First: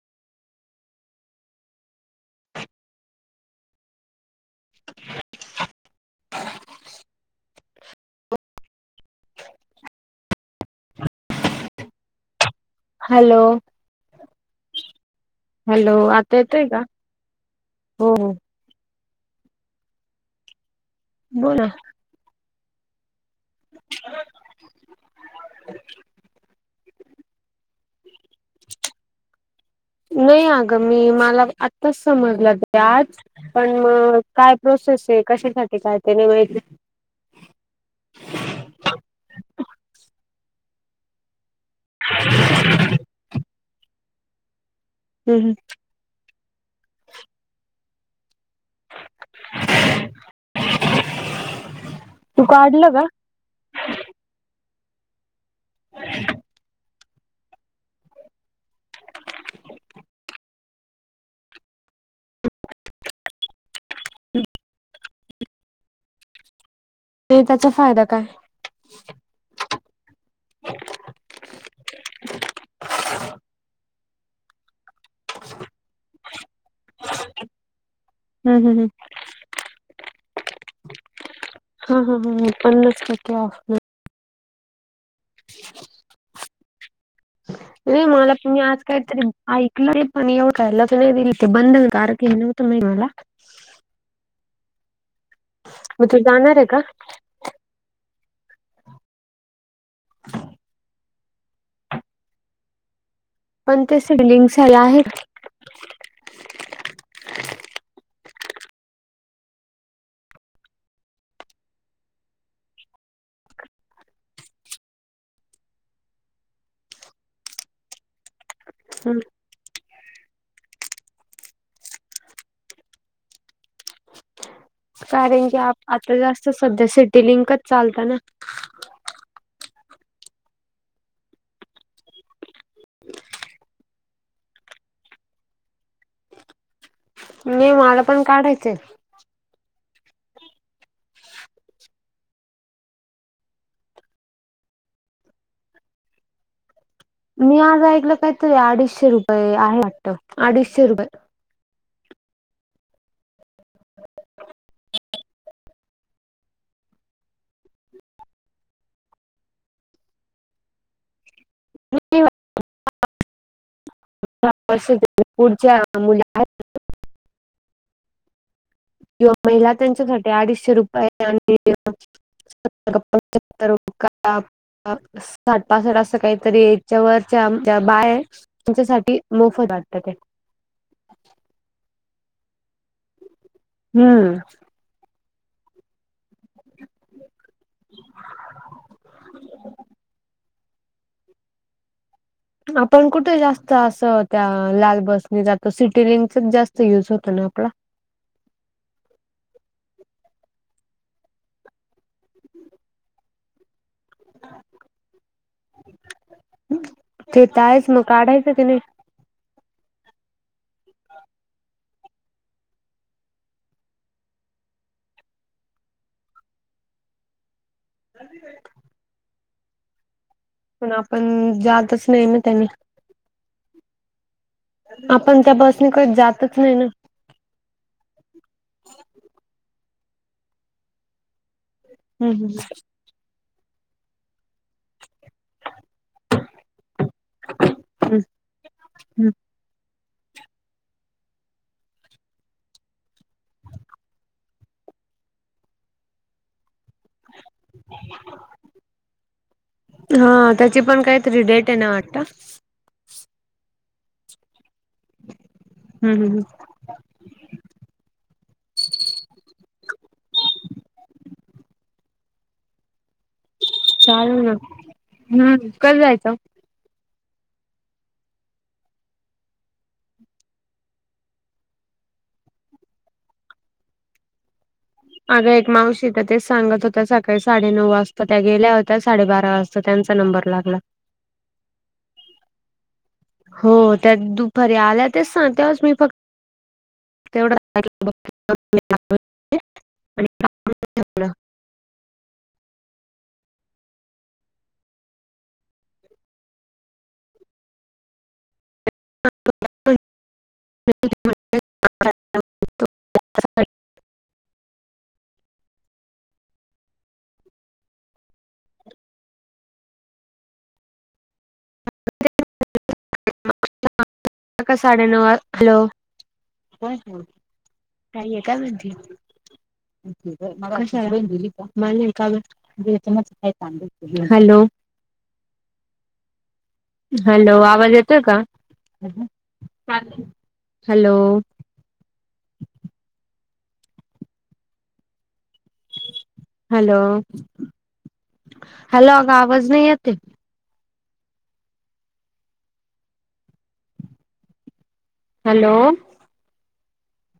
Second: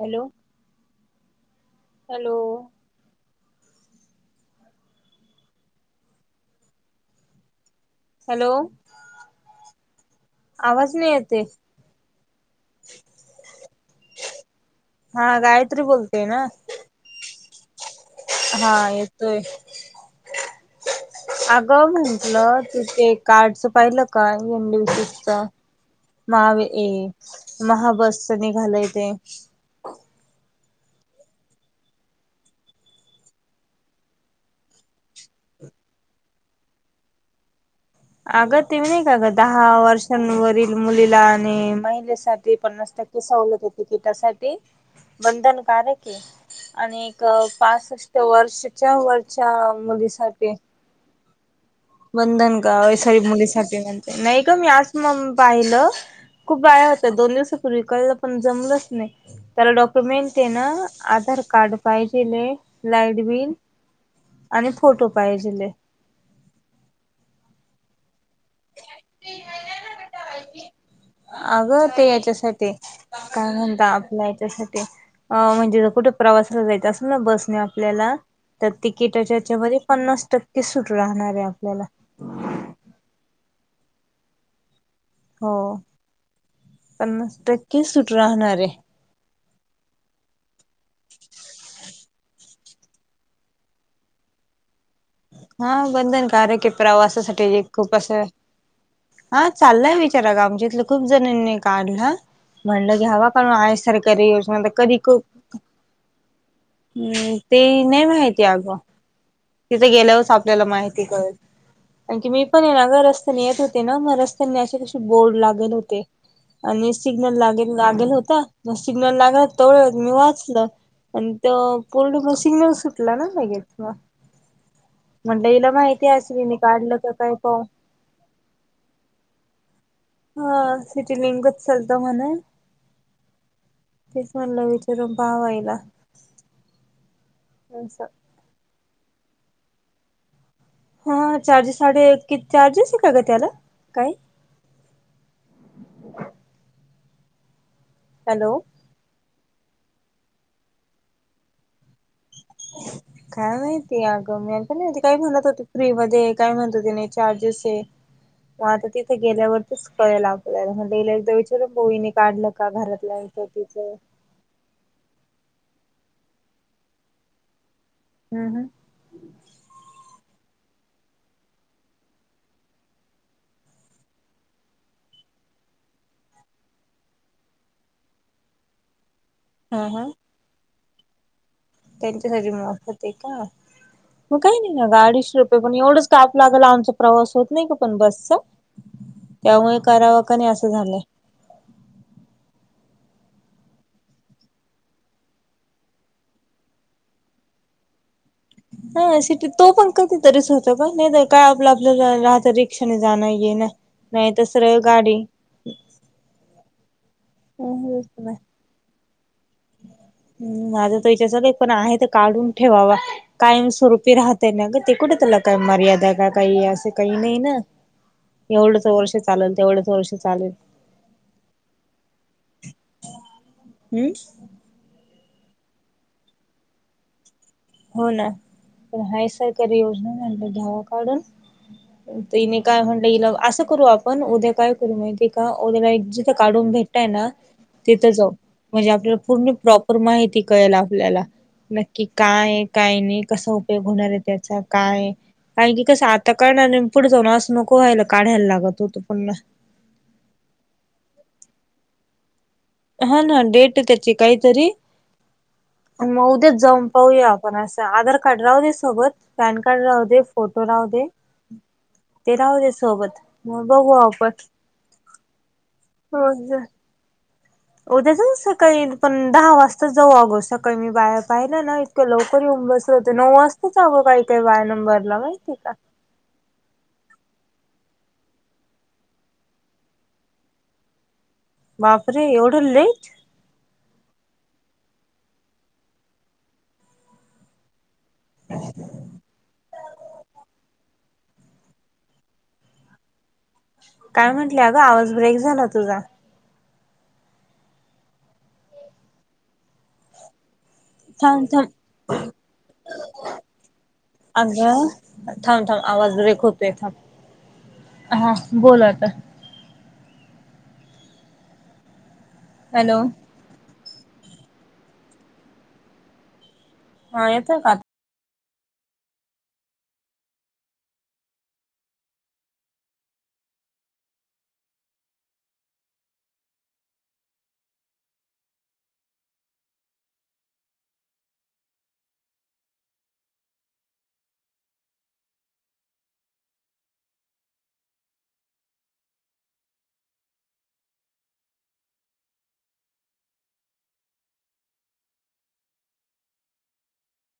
Hello hello. [inaudible] Hello आवाज नाही येत ये. हॅलो. हा गायत्री हॅलो, बोलते आता ना येतोय का? हो. हो हा येतोय, बोला आगं म्हंटलं तिथे कार्डचं पाहिलं का? एम. व्ही. सी चा माव ए महाबसच निघालाय ते? नाही अगं मी मला आत्ताच समजलं ते आज पण मग काय प्रोसेस ये कशासाठी काय ते [unintelligible] आ ग ते नाही का गं दहा वर्षांवरील मुलीला आणि महिलेसाठी पन्नास टक्के सवलत ये तिकिटासाठी हम्म हम्म बंधनकारक आणि एक पासष्ट वर्षाच्या वरच्या मुलीसाठी तू बंधन का काढलं सॉरी मुलीसाठी म्हणते नाही ग मी आज मग पाहिलं खूप बाया होत्या, दोन दिवस [unintelligible] पण जमलच नाही, त्याला डॉक्युमेंट ते ना आधार कार्ड पाहिजेल ये लाइट बिल, आणि फोटो पाहिजेलये. ते त्याचा फायदा काय? अगं ते याच्यासाठी काय म्हणता आपला याच्यासाठी अ म्हणजे कुठे प्रवासाला जायचं असेल ना बसने आपल्याला हम्म त्या हम्म हम्म तिकीटाच्या हेच्या मध्ये पन्नास टक्के सुट राहणार ये आपल्याला. हं हं हं पन्नास टक्के ऑफ. हो, पन्नास टक्के सुट राहणार ये. आयकलय पण एवढं लगलं विल ते बंधनकारक हे नव्हतं माहीत मला. हा मग तू जाणार आहे बंधनकारक ये का प्रवासासाठी खूप अस. हा चाललाय विचार आज आमच्यातलं खूप जणांनी काढला, म्हणलं घ्यावा पण आहे ते सरकारी सिडलिंग्स योजना तर ह्याला कधी आहेत क हम् ते नाही माहिती आ ग. तिथे गेल्यावरच आपल्याला माहिती कळेल. आणखी मी पण ये ना ग रस्त्याने येत होते ना मग रस्त्याने अशी कशी बोर्ड लागल होते आणि सिग्नल लागेल लागेल होता, म सिग्नल लागत तोळत मी वाचलं, आणि तो पूर्ण म सिग्नल सुटला ना लगेच म. कारण की आता असेल जास्त हिने सध्या काढलं का सिटी काय पाहू लिंकच चालतं ना. हा सिटी लिंकच चालत म्हणा. तेच म्हणल विचारून पाहाव हिला. नाही मला पण काढायचंय हा चार साडे किती चार्जेस आहे का ग त्याला? काही? मी आज ऐकलं काहीतरी हॅलो अडीचशे रुपये आहे वाटत, अडीचशे रुपये. [unintelligible] काय माहिती अगं मी पण काय म्हणत होते फ्री मध्ये काय म्हणतोते नाही चार्जेस आहे, मग आता तिथे गेल्यावरतीच कळेला आपल्याला म्हणलं हिला एकदा र बोईने काढलं का घरातल्यानच तिचं हार्ष पुढच्या मुली आहेत, हम् हम किंवा महिला त्यांच्यासाठी अडीचशे रुपये आहे, आणि [unintelligible] [inaudible] साठ पासठ अस काहीतरी याच्यावरच्या बाय त्याच्यासाठी मोफत हा वाटत हा ते. त्यांच्यासाठी मोफत आहे का, मग हम्म काही नाही गाडी अडीचशे रुपये पण एवढंच ताप लागल आमचा प्रवास होत नाही का पण बसचा त्यामुळे करावा का नइ असं झालंय. आपण कुठे जास्त असं त्या लाल बसनी जातो, सिटी लिंकचाच जास्त युज होतो ना आपला. हो सिट तो पण कधीतरीच होत का नाही तर काय आपलं आपल्या राहत रिक्षाने जाण येन. नाही तर सरळ गाडी. ते तर आहेच मग हम्म काढायचं कि नाही. ह् माझं तर हिच्या साठी आहे ते तर काढून ठेवावा. कायम स्वरूपी राहते ना ग ते कुठे त्याला काय मर्यादा आहे का काही असं काही नाही ना. एवढंच वर्ष चालल तेवढंच वर्ष चालल. पण आपण जातच नाही ना त्यांनी. हम्म आपण त्या बसण कधी जातच नाही ना. हो ना, पण हाय सरकारी योजना म्हनल घ्यावा काढून. हम्म तने काय म्हणलं असं करू आपण उद्या काय माहितीय का, [unintelligible] एक जिथं काढून भेटतय ना तिथं हम्म जाऊ म्हणजे, आपल्याला पूर्ण प्रॉप माहिती कळेल आपल्याला, नक्की काय काय नाही कसा उपयोग होणार आहे त्याचा, काय कारन की कस आता करणार पुढ जाऊ ना असं नको व्हायला काढायला लागत होतं पण हा त्याची पण काहीतरी डेट आहे ना वाटत. हा ना डेट त्याची काहीतरी आणि हम्म मग हम्म उद्याच जाऊन पाहूया आप पण अस आधार कार्ड राहू दे सोबत, पॅन कार्ड राहू दे, फोटो राहू दे, ते राहूते सोबत मग बघू आपण, चालेल ना हम्म कधी हो जायचं उद्या सकाळी पण दहा वाजता जाऊ अगो सकाळी मी बाहेर पाहिला ना, लवकर येऊन बसत होत नऊ वाजताचगं काही काही बाया नंबरला माहिती का? तिथं तेच सांगत होत सकाळी साडेनऊ वाजता त्या गेल्या होत्या साडेबारा वाजता त्यांचा नंबर लागला. बापरे! एवढं लेट. हो त्या दुपारी आल्या तेच सांगतच [inaudible] मी फक्त तेवढं [unintelligible] [unintelligible] [inaudible] काय म्हटलं अ गं आवाज ब्रेक झाला तुझा. [unintelligible] [unintelligible] अच्छा अग थांब थांब आवाज ब्रेक होते थांब हा बोलला आता हॅलो का साडे न हॅलो हा [unintelligible] का [unintelligible] काही आहे का म्हणजे [inaudible] दिली का म एका [unintelligible] हॅलो ह हॅलो आवाज येतो का? हॅलो ़ हॅलो हॅलो आग आवाज नाही येत. हॅलो